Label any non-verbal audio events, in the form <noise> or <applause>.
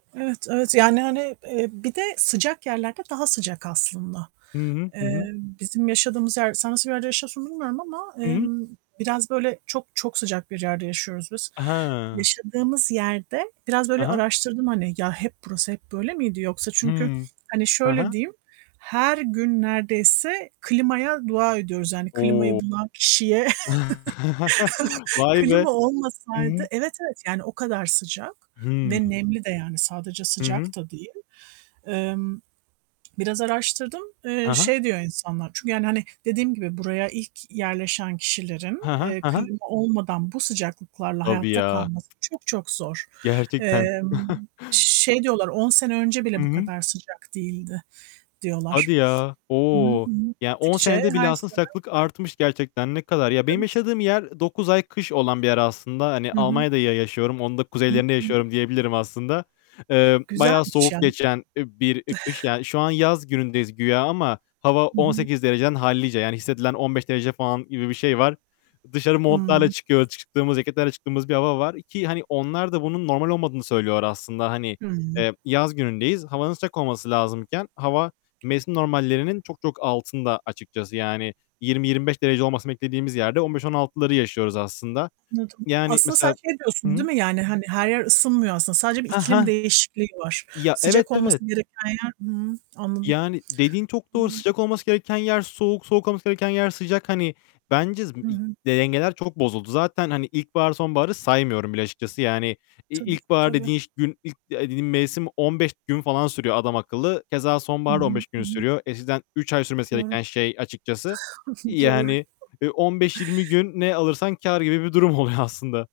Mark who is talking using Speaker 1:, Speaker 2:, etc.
Speaker 1: Evet, evet. Yani, hani, eee, bir de sıcak yerlerde daha sıcak aslında.
Speaker 2: Hı hı.
Speaker 1: Eee,
Speaker 2: Hı hı.
Speaker 1: bizim yaşadığımız yer, sen nasıl bir yerde yaşıyorsun bilmiyorum ama,
Speaker 2: I hı.
Speaker 1: emm, biraz böyle çok çok sıcak bir yerde yaşıyoruz biz.
Speaker 2: Aha.
Speaker 1: Yaşadığımız yerde biraz
Speaker 2: Hı
Speaker 1: böyle
Speaker 2: hı.
Speaker 1: araştırdım, hani, ya, hep burası hep böyle miydi yoksa çünkü
Speaker 2: Hımm.
Speaker 1: hani
Speaker 2: Ha
Speaker 1: şöyle
Speaker 2: ha.
Speaker 1: diyeyim, her gün neredeyse klimaya dua ediyoruz yani klimayı
Speaker 2: O!
Speaker 1: bulan kişiye
Speaker 2: <chuckles>
Speaker 1: <chuckles>
Speaker 2: Vay be!
Speaker 1: klima
Speaker 2: Hı
Speaker 1: olmasaydı,
Speaker 2: hı.
Speaker 1: evet evet yani o kadar sıcak
Speaker 2: Hıı.
Speaker 1: ve nemli de yani sadece
Speaker 2: Hı hı.
Speaker 1: sıcak da değil. Emm. Biraz araştırdım, eee,
Speaker 2: Ha ha.
Speaker 1: şey diyor insanlar. Çünkü yani, hani, dediğim gibi buraya ilk yerleşen kişilerin,
Speaker 2: He he.
Speaker 1: eee,
Speaker 2: He he.
Speaker 1: klima olmadan bu sıcaklıklarla
Speaker 2: Tabii
Speaker 1: hayatta
Speaker 2: ya.
Speaker 1: kalması çok çok zor.
Speaker 2: <tsk> Gerçekten.
Speaker 1: Emm,
Speaker 2: <chuckles>
Speaker 1: şey diyorlar, 10 sene önce
Speaker 2: Hı
Speaker 1: bile bu
Speaker 2: hı.
Speaker 1: kadar sıcak değildi diyorlar.
Speaker 2: Hadi ya.
Speaker 1: Hı hı,
Speaker 2: O,
Speaker 1: hı hı.
Speaker 2: ya 10
Speaker 1: Gittikçe
Speaker 2: senede bile
Speaker 1: her
Speaker 2: aslında
Speaker 1: sene.
Speaker 2: sıcaklık artmış gerçekten, ne kadar. Ya, benim
Speaker 1: Tabii
Speaker 2: yaşadığım
Speaker 1: tabii.
Speaker 2: yer ı 9 ay kış olan bir yer aslında. Hani,
Speaker 1: Hı hı.
Speaker 2: Almanya'da ya yaşıyorum, onun da
Speaker 1: Hı,
Speaker 2: kuzeylerinde
Speaker 1: hı.
Speaker 2: yaşıyorum diyebilirim aslında. Emm, bayağı
Speaker 1: Güzelmiş
Speaker 2: soğuk
Speaker 1: ya.
Speaker 2: geçen, eee, bir kış,
Speaker 1: <giggles>
Speaker 2: yani, şu an yaz günündeyiz güya ama hava
Speaker 1: Hı
Speaker 2: on
Speaker 1: hı.
Speaker 2: sekiz dereceden hallice, yani, hissedilen 15 derece falan gibi bir şey var. Dışarı montlarla
Speaker 1: Hıı.
Speaker 2: çıkıyo çıktığımız, ceketlerle çıktığımız bir hava var ki, hani, onlar da bunun normal olmadığını söylüyorlar aslında. Hani,
Speaker 1: Hıı.
Speaker 2: eee, yaz günündeyiz. Havanın sıcak olması lazımken, hava mevsim normallerinin çok çok altında açıkçası. Yani 20-25 derece olmasını beklediğimiz yerde 15-16'ları yaşıyoruz aslında.
Speaker 1: Anladım.
Speaker 2: Yani,
Speaker 1: Aslında sen
Speaker 2: mesela
Speaker 1: şey
Speaker 2: Hı
Speaker 1: diyorsun
Speaker 2: hı.
Speaker 1: değil mi? Yani, hani, her yer ısınmıyor aslında. Sadece bir
Speaker 2: Hah
Speaker 1: iklim
Speaker 2: hah.
Speaker 1: değişikliği var.
Speaker 2: Ya, evet,
Speaker 1: Sıcak olması
Speaker 2: evet.
Speaker 1: gereken yer, hıı, anladım.
Speaker 2: Yani, dediğin çok
Speaker 1: Hı
Speaker 2: doğru.
Speaker 1: hı.
Speaker 2: Sıcak olması gereken yer soğuk. Soğuk olması gereken yer sıcak. Hani, bence
Speaker 1: Hı
Speaker 2: <unintelligible>
Speaker 1: hı.
Speaker 2: dengeler çok bozuldu. Zaten, hani, ilkbahar, sonbaharı saymıyorum bile açıkçası. Yani, i
Speaker 1: Tabii,
Speaker 2: ilkbahar
Speaker 1: tabii.
Speaker 2: dediğin şe gün, ilk eee, dediğin mevsim 15 gün falan sürüyor adamakıllı. Keza
Speaker 1: Hı
Speaker 2: sonbahar da
Speaker 1: hı.
Speaker 2: 15 gün
Speaker 1: Hı hı.
Speaker 2: sürüyor. Eskiden 3 ay sürmesi
Speaker 1: Doğru.
Speaker 2: gereken şey açıkçası,
Speaker 1: <chuckles> Doğru.
Speaker 2: yani, eee, 15-20 gün ne alırsan kâr gibi bir durum oluyor aslında.